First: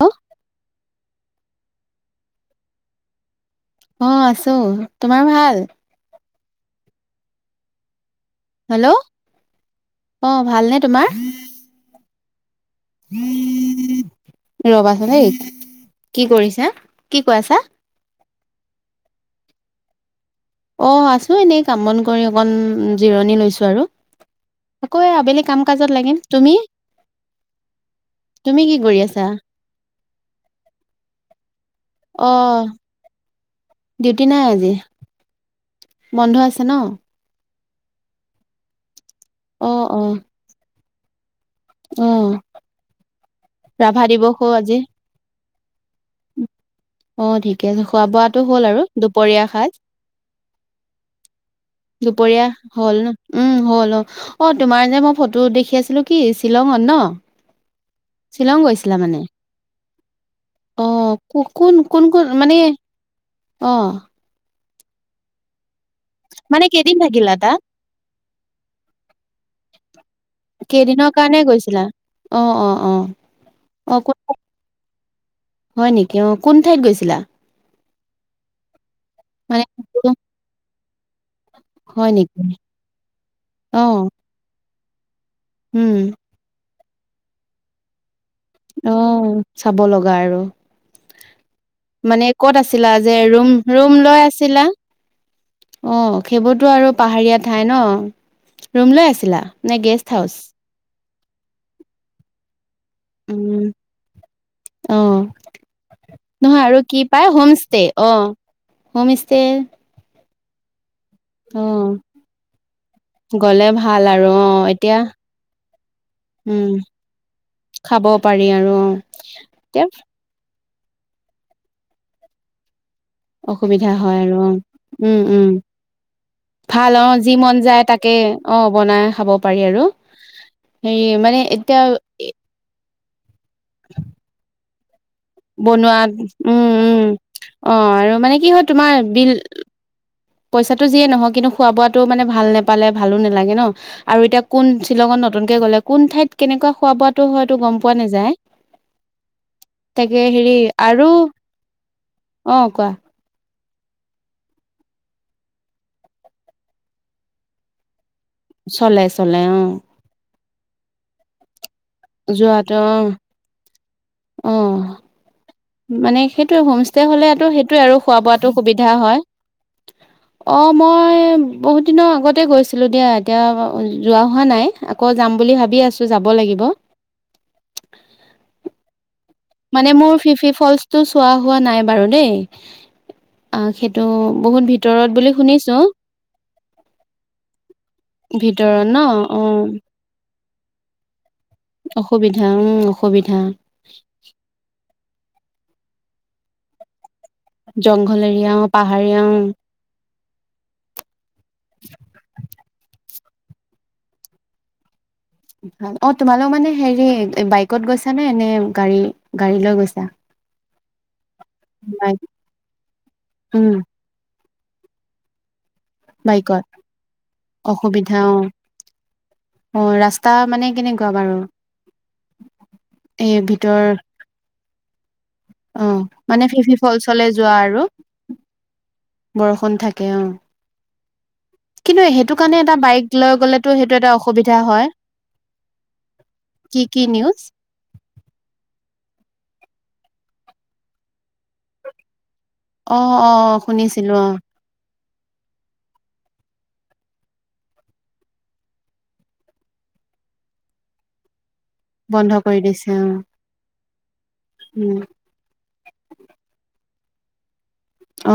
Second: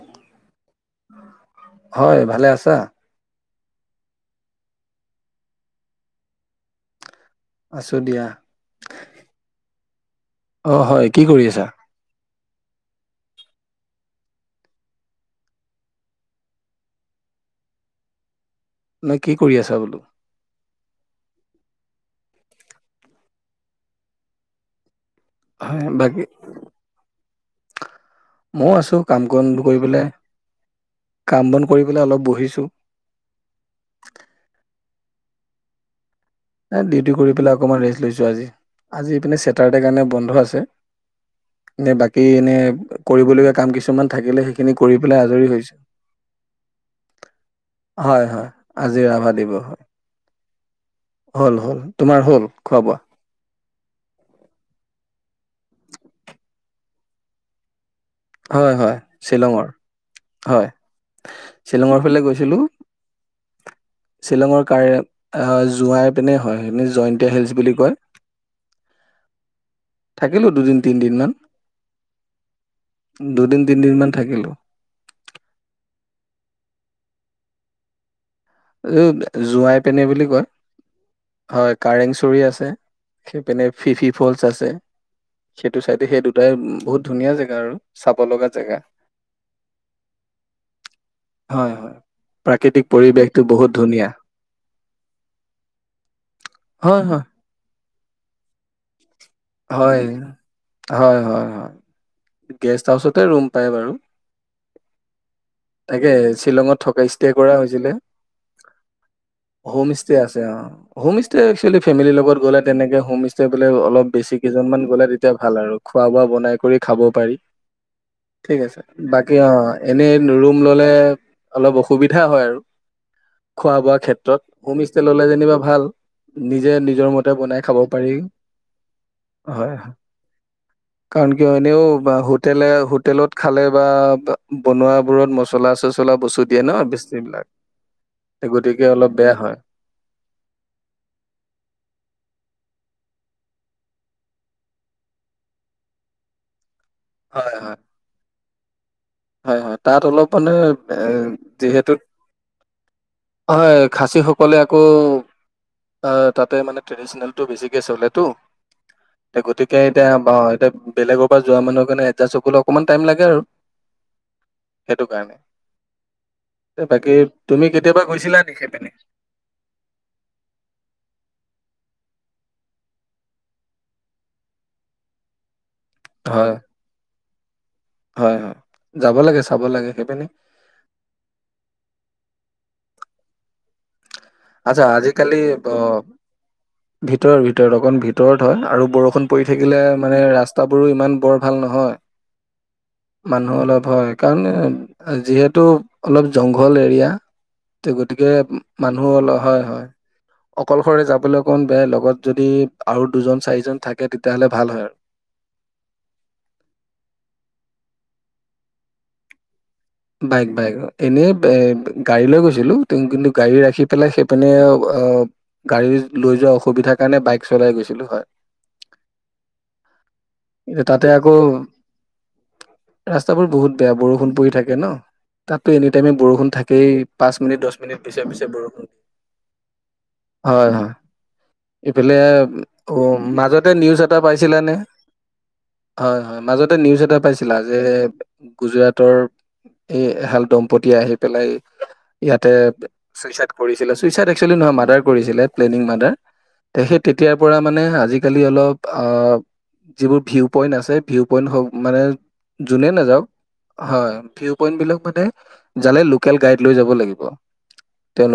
Hello হয় ভালে আছা। অ আছো তোমাৰ ভাল, আছো দিয়া। হেল্ল'! অ ভালনে অঁ হয় কি কৰি আছা ৰবা চুন দেই কি কৰিছা কি কৈ আছা ন কি কৰি আছা বোলো অঁ আছো এনেই কাম বন কৰি অকন জিৰণি লৈছো আৰু আকৌ আবেলি কাম হয় কাজত বাকী লাগিম তুমি তুমি কি ময়ো কৰি আছো কাম আছা বন কৰি পেলায় কাম বন পঢ়িবলৈ অলপ অ বহিছোঁ ডিউটি নাই আজি বন্ধ আছে ন অকণমান ৰেচ লৈছোঁ আজি আজি ইপিনে অ ছেটাৰ্ডে অ কাৰণে বন্ধ আছে নে অ বাকী এনে কৰিবলগীয়া কাম ৰাভা কিছুমান দিৱসো থাকিলে সেইখিনি কৰি পেলাই আজৰি হৈছো অঁ ঠিকে আছে খোৱা হয় বোৱাটো হয় হল আৰু আজি ৰাভা দুপৰীয়া দিৱস সাজ হয়। হ'ল হ'ল তোমাৰ হ'ল দুপৰীয়া খোৱা হল বোৱা? ন উম হ'ল অঁ অঁ তোমাৰ যে মই ফটো ফটো দেখি আছিলো কি শ্বিলঙত ন শ্বিলং হয় গৈছিলা হয় মানে শ্বিলঙৰ হয় অঁ ক কোন শ্বিলঙৰ কোন ফালে কোন মানে গৈছিলো। অঁ [unintelligible] জুৰাই পিনে হয় কেইদিন জয়ন্তীয়া থাকিলা হিলচ তাত? বুলি কয় থাকিলো দুদিন তিনিদিন মান অঁ দুদিন তিনদিন অঁ মান কোন থাকিলো হয় নেকি অঁ কোন ঠাইত গৈছে গৈছিলা এই মানে জুৰাই পিনে বুলি কয় হয় কাৰেংচৰি আছে সেইপিনে অ', ফিফি ফলচ আছে সেইটো উম, চাইডে সেই দুটাই বহুত ধুনীয়া জেগা আৰু চাব লগা জেগা অঁ চাব লগা আৰু হয় হয় মানে ক'ত প্ৰাকৃতিক আছিলা যে আৰু পৰিৱেশটো ৰুম বহুত ৰুম ধুনীয়া লৈ আছিলা অঁ সেইবোৰতো আৰু হয় হয় পাহাৰীয়া ঠাই ন ৰুম লৈ আছি- হয় হয় হয় হয় গেষ্ট হাউচত তাতে ৰুম পায় বাৰু অঁ তাকে নহয় শ্বিলঙত আৰু কি থকা ষ্টে পায় হোম কৰা ষ্টে হৈছিলে অঁ হোম ষ্টে তাতে আছে অঁ হোম ষ্টে একচুৱেলি অ', ফেমিলিৰ লগত গ'লে তেনেকে হোমষ্টে বোলে গ'লে ভাল অলপ আৰু বেছি অ', কেইজনমান এতিয়া গলে ভাল আৰু খোৱা বোৱা বনাই উম। কৰি খাব পাৰি খাব পাৰি ঠিক আৰু আছে অ বাকি অ এতিয়া এনে ৰুম ললে অলপ অসুবিধা হয় আৰু। খোৱা অসুবিধা বোৱা হয় আৰু ক্ষেত্ৰত অ হোম ষ্টে উম ললে উম যেনিবা ভাল নিজে ভাল অ নিজৰ মতে যি মন বনাই খাব যায় পাৰি তাকে অ বনাই খাব পাৰি হয় আৰু হয় হেৰি কাৰণ মানে কিয় এতিয়া এনেও হোটেলে হোটেলত খালে বা বনোৱা বনোৱাত উম উম বেছিবিলাক অ আৰু মানে কি হয় গতিকে তোমাৰ অলপ বিল বেয়া হয় পইচাটো যিয়ে নহয়, কিন্তু খোৱা বোৱাতো মানে ভাল নোপালে ভালো নালাগে নহ আৰু এতিয়া কোন শ্বিলঙত নতুনকে গ'লে কোন ঠাইত কেনেকুৱা খোৱা বোৱাতো হয়তো হয় গম হয় পোৱা নাযায়। হয় হয়, তাত তাকে অলপ হেৰি মানে আৰু যিহেতু অ কোৱা হয়, খাচীসকলে আকৌ তাতে মানে ট্ৰেডিশনেলটো বেছিকৈ চলে টো, চলে চলে অ গতিকে এতিয়া, এতিয়া বেলেগৰ আকৌ যোৱা মানুহক মানে এডজাষ্ট হবলে যোৱাটো অকমান টাইম লাগে আৰু অ অ সেইটো কাৰণে মানে সেইটোৱে এ হোমষ্টে বাকী হলেতো তুমি সেইটোৱে আৰু কেতিয়াবা খোৱা গৈছিলা বোৱাটো নেকি সেইপিনে? সুবিধা হয়। অহ মই বহুত দিনৰ আগতে গৈছিলো দিয়া, এতিয়া যোৱা হোৱা নাই আকৌ যাম বুলি ভাবি আছোঁ কৈছোঁ, যাব হয়, লাগিব। হয় হয়। যাব লাগে চাব লাগে মানে মোৰ, সেইপিনে। ফিফি ফলচটো চোৱা হোৱা নাই বাৰু দেই আহ কে আচ্ছা আজিকালি ব ভিতৰত ভিতৰত অকন ভিতৰত হয় আৰু ন বৰষুণ অ পৰি থাকিলে মানে ৰাস্তা। তাবোৰো ইমান বৰ। ভাল নহয় অসুবিধা উম অসুবিধা মানুহ অলপ হয় কাৰণ। যিহেতু অলপ জংঘল এৰিয়া। তে জংঘল গতিকে এৰিয়া পাহাৰ। মানুহ হয় হয় অকলশৰে যাবলৈ অকণ বেয় লগত যদি। আৰু দুজন চাৰিজন থাকে তেতিয়াহ'লে ভাল হয় আৰু ভ অ তোমালোক মানে হেৰি বাইকত গৈছ নে নে গাড়ী গাড়ী লৈ গৈছা? বাইক বাইক এনেই এ বাইক গাড়ী লৈ গৈছিলো কিন্তু গাড়ী উম ৰাখি পেলাই? মানে অ। গাড়ী লৈ যোৱা বাইকত অসুবিধাৰ কাৰণে বাইক চলাই গৈছিলো অসুবিধা হয়। অ অ ৰাস্তা মানে এয়া তাতে কেনেকুৱা আকৌ বাৰু এই ৰাস্তাবোৰ বহুত ভিতৰ বেয়া বৰষুণ পৰি থাকে? থাকে ন। তাতো অ এনি টাইমে মানে বৰষুণ ফিফি থাকেই ফলচলে পাঁচ যোৱা মিনিট দহ আৰু মিনিট পি পি বৰষুণ দিয় বৰষুণ থাকে অ হয় হয় কিন্তু ইফালে সেইটো কাৰণে এটা বাইক লৈ মাজতে গ'লেতো সেইটো নিউজ এটা অসুবিধা পাইছিলানে? হয় হয় হয় মাজতে কি কি নিউজ এটা পাইছিলা যে গুজৰাটৰ এহাল দম্পতি আহি পেলাই ইয়াতে অ অ চুইচাইড কৰিছিলে শুনিছিলো চুইচাইড অ একচুয়ালি নহয় মাৰদাৰ কৰিছিলে প্লেনিং মাদাৰ হে তেতিয়া পৰা মান আজালি অলপ আ যিবোৰ ভিউ পইণ্ট আছে ভিউ পইন্ট হক মানে বন্ধ কৰি যোনে দিছে অ নাযাওক হয় ভিউ পইন্ট বিলাক উম মানে জালে লোকেল গাইড লৈ যাব লাগে। দিব।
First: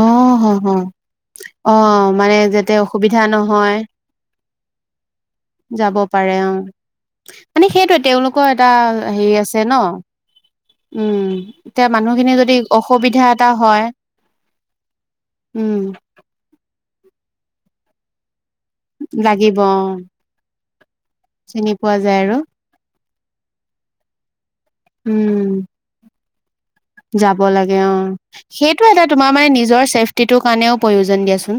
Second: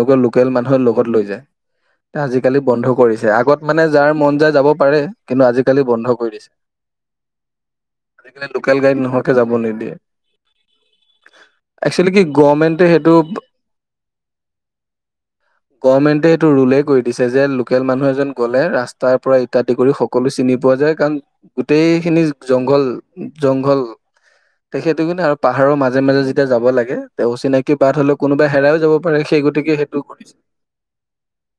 অ হ লোকেল হ মানুহে লগত লৈ যায় অ মানে আজিকালি যাতে বন্ধ অসুবিধা কৰিছে আগত নহয় মানে যাৰ মন যায় যাব পাৰে কিন্তু আজিকালি যাব বন্ধ কৰি দিছে মানে সেইটোৱে আজিকালি তেওঁলোকৰ এটা লোকেল গাইড নোহোৱাকে হেৰি যাব আছে ন নিদিয়ে উম এতিয়া একচুৱেলি কি মানুহখিনি যদি অসুবিধা এটা হয় উম গমেন্টে এইটো ৰো [unintelligible] কৰি দিছে যে লোকেল মানুহ এজন গ'লে ৰাস্তাৰ পৰা লাগিব অ ইত্যাদি কৰি সকলো চিনি পোৱা যায়। চিনি গোটেই পোৱা যায় খিনি আৰু জংঘল। জংঘল। সেইটো কিন্তু, উম পাহাৰ'ৰ মাজে, মাজে যিতো যাব লাগে অ' হেৰাইও সেইটো যাব এটা পাৰে তোমাৰ সেই মানে, গতিকে নিজৰ সেইটো কৰিছে। চছেফটিটোৰ কাৰণেও প্ৰয়োজন দিয়াচোন।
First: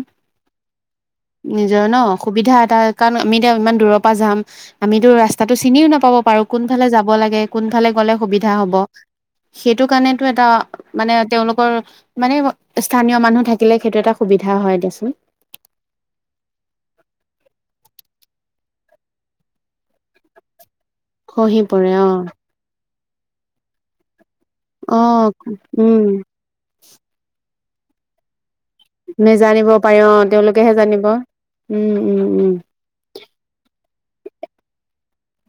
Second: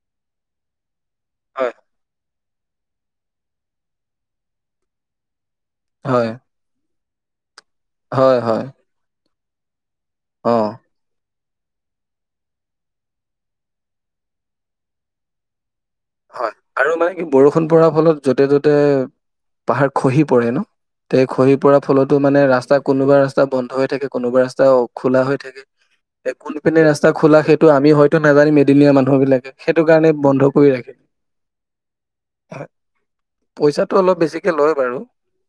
হয় নিজৰ ন' অসুবিধা কাৰণেও, আমি এতিয়া ইমান দূৰৰ পৰা যাম। আমিতো ৰাস্তা ৰাচতা টো চিনিও নাপাব হয় পাৰো, কোনফালে যাব [unintelligible] লাগে। কোনফালে গলে হয় সুবিধা হয়, হ'ব। সেইটো কাৰণে এটা অ মানে তেওঁলোক মানে স্থানীয় মানুহ থাকিলে, সেইটো এটা সুবিধা হয় দিয়াচোন। হয়। আৰু মানে, কি বৰষুণ পৰা ফলত য'তে, ত'তে পাহাৰ খহি পৰে ন। তে খ'হি পৰাৰ পৰে অ ফলতো মানে' ৰাস্তা কোনোবা ৰাস্তা বন্ধ হৈ থাকে, কোনোবা ৰাস্তা অ খোলা হৈ থাকে। উম এ' কোনপিনে ৰাস্তা খোলা, সেই টো আমি হয়'তো নাজানিময়ে। এদিনীয়া মানুহবিলাকে, নেজানিব সেইটো পাৰে অ কাৰণে বন্ধ তেওঁলোকেহে কৰি ৰাখে। হয়। জানিব উম উম উম পইচাটো অলপ বেছিকৈ লয় বাৰু।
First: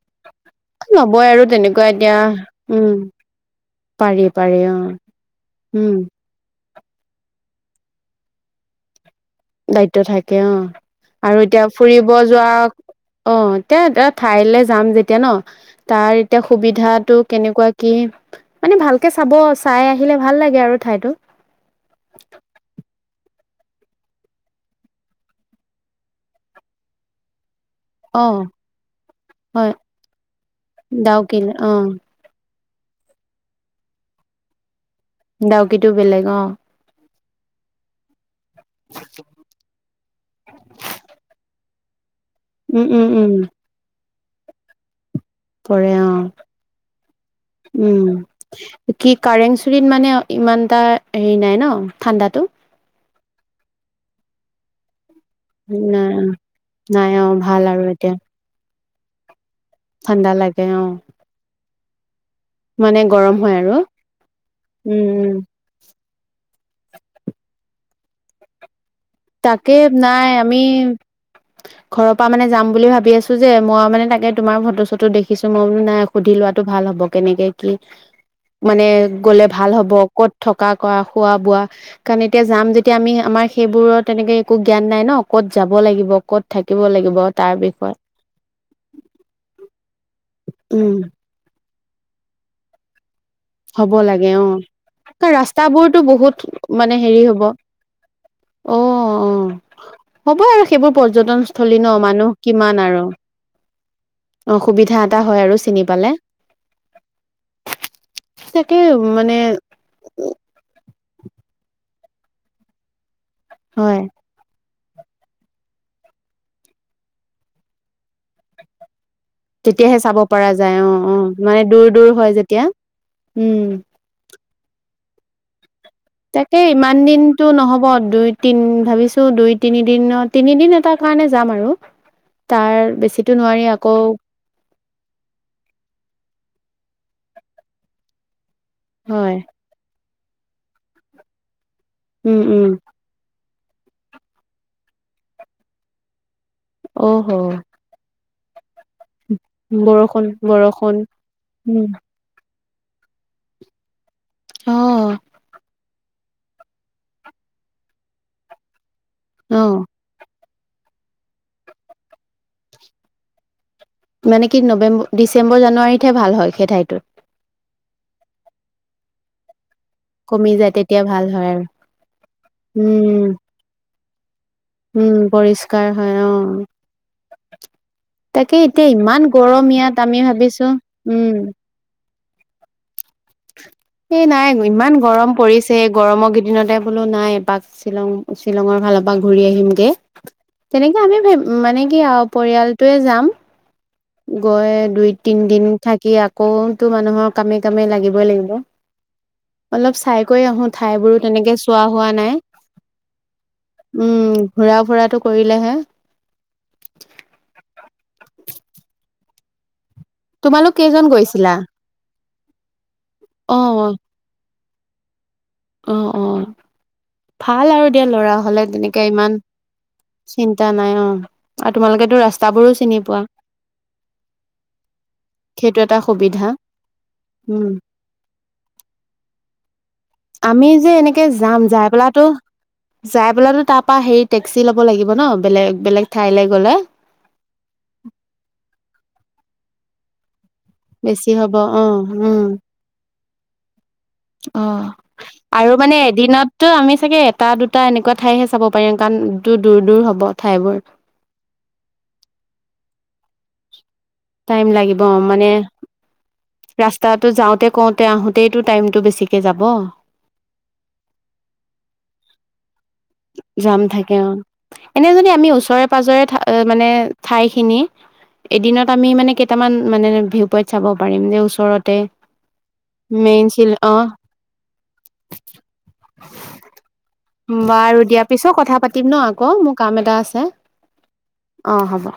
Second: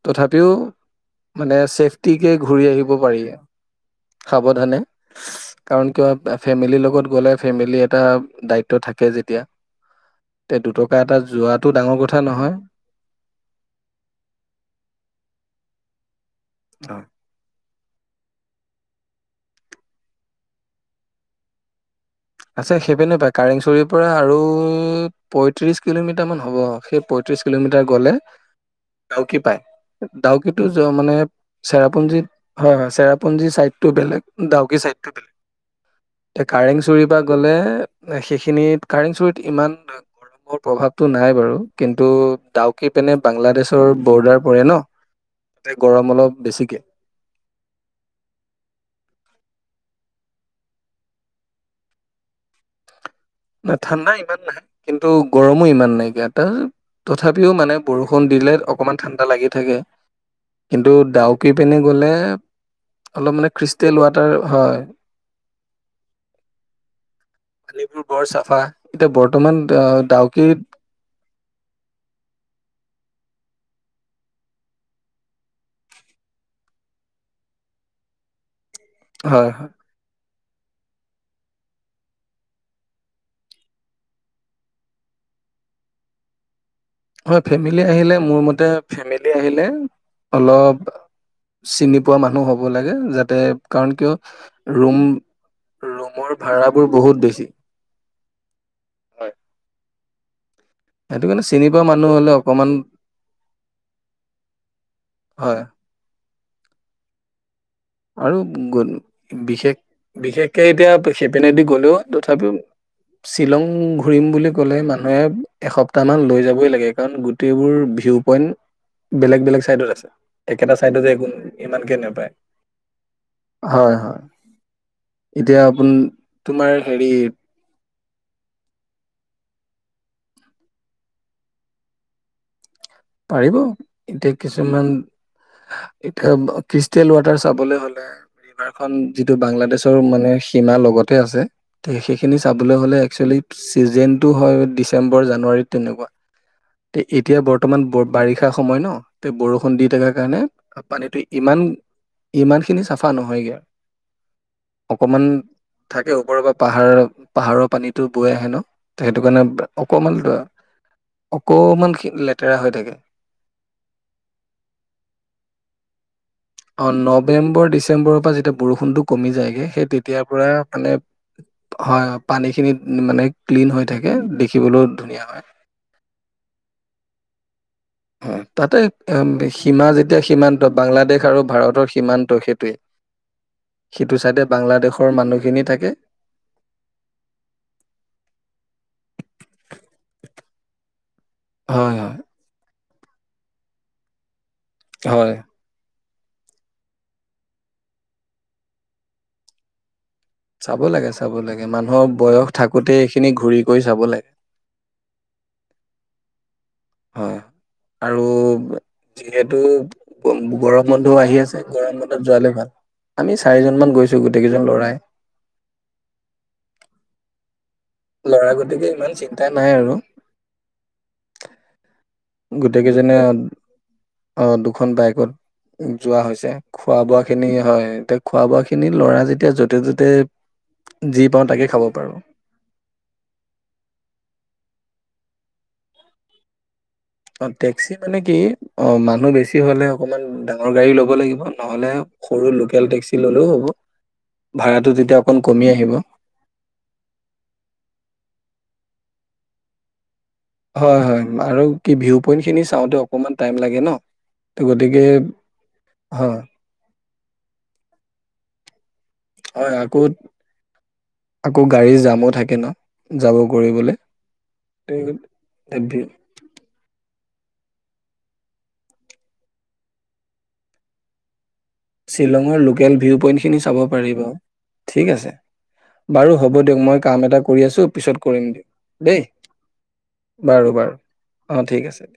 তথাপিও- ল'বই আৰু মানে তেনেকুৱা চছেফটটি এতিয়া কে ঘূৰি আহিব উম পাৰি পাৰি পাৰি অ সাৱধানে, কাৰণ উম কি' ফ্ৰেমেলি লগত। লগত গ'লে ফ্ৰেমেলি এটা দায়িত্ব থাকে যে। দায়িত্ব থাকে। অঁ আৰু এতিয়া যোৱাটো ডাঙৰ ফুৰিব কথা যোৱা, নহয় অঁ এতিয়া এটা ঠাইলৈ যাম যেতিয়া ন' তাৰ এতিয়া- হয়। সুবিধাটো কেনেকুৱা- কি? মানে ভালকে চাব, চাই আহিলে ভাল লাগে আৰু ঠাইতটো। আছে। সেইপিনেই পায় কাৰেংচুৰীৰ পৰা আৰু পয়ত্ৰিশ কিলোমিটাৰ মান হ'ব। সেই পয়ত্ৰিশ- কিলোমিটাৰ গ'লে অ ডাউকি পায়, হয় ডাউকিটো মানে, ডাউকিলে অ চেৰাপুঞ্জী- হয়, হয়, চেৰাপুঞ্জী ছাইড টো বেলেগ, ডাউকি চাইড- ডাউকি টো বেলেগ অঁহ। তই গ'লে শেষ- খিনিত কাৰেণ্ট চুৰিত ইমান- গৰমৰ প্ৰভাৱতটো নাই বাৰ। কিন্তু, উম ডাউকি উম পেনে উম বাংলাদেশৰ। অৰ্ডাৰ পৰে ন। তাতে প ৰে গৰম অ অলপ বেছিকে উম কি কাৰেংছ। ৰিত মানে ইমান এটা হেৰি নাই ন ঠাণ্ডাটো। ন ঠাণ্ডা ইমান নাহে কিন্তু। ত গৰমো ইমান নাই নাইকিয়া ত নাই অ তথাপিও ভাল মানে আৰু এতিয়া বৰষুণ দিলে। অকমাণ ঠান্দা লাগিব। থাকে ঠাণ্ডা লাগে অ কিন্তু ডাউক পিনে। গ'লে। মানে অলপ গৰম হয় আৰু ক্ৰিষ্টেল ৱাটাৰ উম উম। আালিগো। বৰ চাফা। এতিয়া বৰ্তমান তাকে আহ, নাই আমি ডাউকিত ঘৰৰ পৰা মানে যাম বুলি ভাবি। ভাবি আছো যে মই মানে তাকে তোমাৰ ফটো চটো দেখিছো মই মানে নাই সুধি লোৱাটো ভাল হব কেনেকে কি। মানে গ'লে হয় ভাল হয় হ'ব ক'ত। থকা কৰা খোৱা বোৱা কাৰণ এতিয়া যাম যেতিয়া আমি আমাৰ সেইবোৰত। তেনেকে একো জ্ঞান নাই ন ক'ত যাব লাগিব ক'ত থাকিব। লাগিব হয় তাৰ ফেমিলি বিষয়ে আহিলে মোৰ মতে ফেমিলি আহিলে অলপ। উম চিনি পোৱা মানুহ হ'ব লাগে যাতে। কাৰণ হ'ব কিয় লাগে অ ৰুম ৰাস্তাবোৰতো ৰুমৰ বহুত ভাড়াবোৰ মানে বহুত হেৰি হ'ব বেছি অ অ। হ'ব। সেইবোৰ সেইটো কাৰণে চিনি পৰ্যটনস্থলী পোৱা ন হ'লে মানুহ অকমান কিমান আৰু। অসুবিধা এটা হয় আৰু চিনি পালে। আৰু তাকে মানে বিশেষ বিশেষকে এতিয়া। চেপেনেদি গ'লেও তথাপিও। শ্বিলং হয় ঘূৰিম বুলি। কলে মানুহে এসপ্তাহান লৈ যাবই লাগে কাৰণ গোটেইবোৰ ভিউ পইণ্ট। বেলেগ বেলেগ চাইডত তেতিয়াহে আছে চাব পৰা একেটা যায় অ চাইডতে একো অ মানে দূৰ ইমানকে দূৰ নাপায় হয় যেতিয়া। উম হয় হয়। এতিয়া। আপোন তাকে তোমাৰ ইমান হেৰি দিনটো নহব। দুই তিন ভাবিছো দুই তিনি দনৰ তিনিদিন এটাৰ কাৰণে যাম আৰু তাৰ। বেছিতো পাৰিব নোৱাৰি আকৌ এতিয়া কিছুমান এতিয়া। বা ক্ৰিষ্টেল ৱাটাৰ চাবলৈ হ'লে ৰিভাৰ খন যিটো হয় বাংলাদেশৰ মানে মানে সীমা লগতে আছে সেই, সেইখিনি উম উম চাবলৈ হ'লে একচুৱেল চিজনটো হয় ডিচেম্বৰ জানুৱাৰীত তেনেকুৱা এ, অ হ এতিয়া বৰ ব বাৰিষা সময় ন বৰষুণ দি থকা বৰষুণ কাৰণে বৰষুণ পানীটো ইমান উম ইমান সেইখিনি চাফা নহয়গে, অ অকমান থাক ওপৰৰ পৰা পাহাৰৰ পাহাৰৰ পানীতো বৈ আহে ন ত সেইটোকাৰণে অ অকণমানতো অকমানখিনি লে লেটেৰা হৈ থাকে। মানে কি নৱেম্ব ডিচেম্বৰ জানুৱাৰীতহে ভাল হয় সেই অ ঠাইটোত নৱেম্বৰ ডিচেম্বৰৰ পৰা যেতিয়া বৰষুণটো কমি যায়গে সেই তেতিয়াৰ পৰা কমি যায় মানে তেতিয়া ভাল হয় আৰু হা পানী খিনি উম মানে ক্লিন হয় তাকে দেখ দেখিবলৈও উম, ধুনীয়া পৰিষ্কাৰ হয় অঁ। উম্, তাতে ইমান গৰম সীমা ইয়াত আমি যেতিয়া সীমান্ত ভাবিছো বাংলাদেশ আৰু ভাৰতৰ সীমা ত সেইটোৱে। সিটো এ চাইডে নাই ইমান বাংলাদেশৰ গৰম মানুহখিনি পৰিছে থাকে গৰমৰ কেইদিনতে বোলো নাই এপাক শ্বিলং শ্বিলঙৰ ফালৰ পৰা ঘূৰি আহিমগে, তেনেকে আমি মানে হয়, কি হয়, আৰু পৰিয়াল টোয়ে যাম। গৈ দুই হয়। তিনদিন থাক কি আকৌতো মানুহৰ কামে- কামে লাগি ব লাগিব, অলপ চাই কৰি আহো চাব ঠাই লাগে, বোৰো চাব তেনেকে লাগে। চোৱা মানুহৰ হোৱা নাই, বয়স থাকোতে এইখিনি ঘূৰি কৰি চাব লাগে। উম ঘূৰা ফুৰাটো কৰিলেহে হয়। আৰু, যিহেতু উম, তোমালোক গৰম কেইজন বন্ধও আহি গৈছিলা আছে, গৰম বন্ধ তাত যোৱালৈ ভাল আমি চাৰিজনমান গৈছো গোটেইকেইজন ল'ৰা প্ৰায় অঁ - অঁ, ভাল আৰু ল'ৰা হ'লে, গতিকে তেনেকে ইমান চিন্তা নাই আৰু। চিন্তা নাই অ, আৰু তোমালোকেতো ৰাচ গোটেই কেইজনে, অ দুখন বাইকত সেইটো এটা যোৱা সুবিধা হৈছে, খোৱা বোৱা খিনি উম হয় এতিয়া খোৱা বোৱা খিনি ল'ৰা যেতিয়া য [unintelligible] আমি যে এনেকে যাম যাই পাৰোঁ। পেলাই তো যাই পেলাই তো তাৰ পৰা হেৰি টেক্সি ল ব লাগিব ন, বেলেগ- বেলেগ ঠাইলৈ গ'লে। অঁ টেক্সি মানে কি, অঁ মানুহ বেছি হ'লে অকমান ডাঙ ঙৰ গাড়ী ল'ব বেছি লাগিব, হ'ব অ নহ'লে সৰু লোকেল টেক্সি ল'লেও হ'ব। অ', ভাড়াটো তেতিয়া অকণ কমি আৰু আহিব মানে এদিনততো আমি চাগে এটা দুটা এনেকুৱা ঠাইহে চাব পাৰিম, কাৰণ দু দূৰ- দূৰ হ'ব। ঠাইবোৰ হয় -হয় আৰু কি ভিউ পইন্ট খিনি চাওঁতে অকমান টাইম লাগে ন। ত টাইম লাগিব গতিকে মানে, হয় ৰাচ তাতো যাওঁতে, কওঁতে, আহোতেইটো টাইমটো বেছি হয় আকৌ- আকৌ গাড়ীৰ জামো থাকে ন। যাব যাম কৰিবলে থাকে অ', এনে যদি আমি ওচৰে পাজৰে ঠা মানে ঠাই খিনি, এদিনত আমি মানে কেইটামান মানে ভিউ পইন্ট চাব পাৰিম যে ওচৰতে শ্বিলঙৰ লোকেল ভিউ মেইন পইণ্টখিনি চিল চাব অ পাৰি বাৰু, ঠিক আছে, পাৰো হব দিয়ক মই কা ব আৰু দিয়া পিছত কথা পাতিম ন আকৌ মোৰ কাম এটা আছে, বাৰু বাৰু অ ঠিক আছে হ'ব।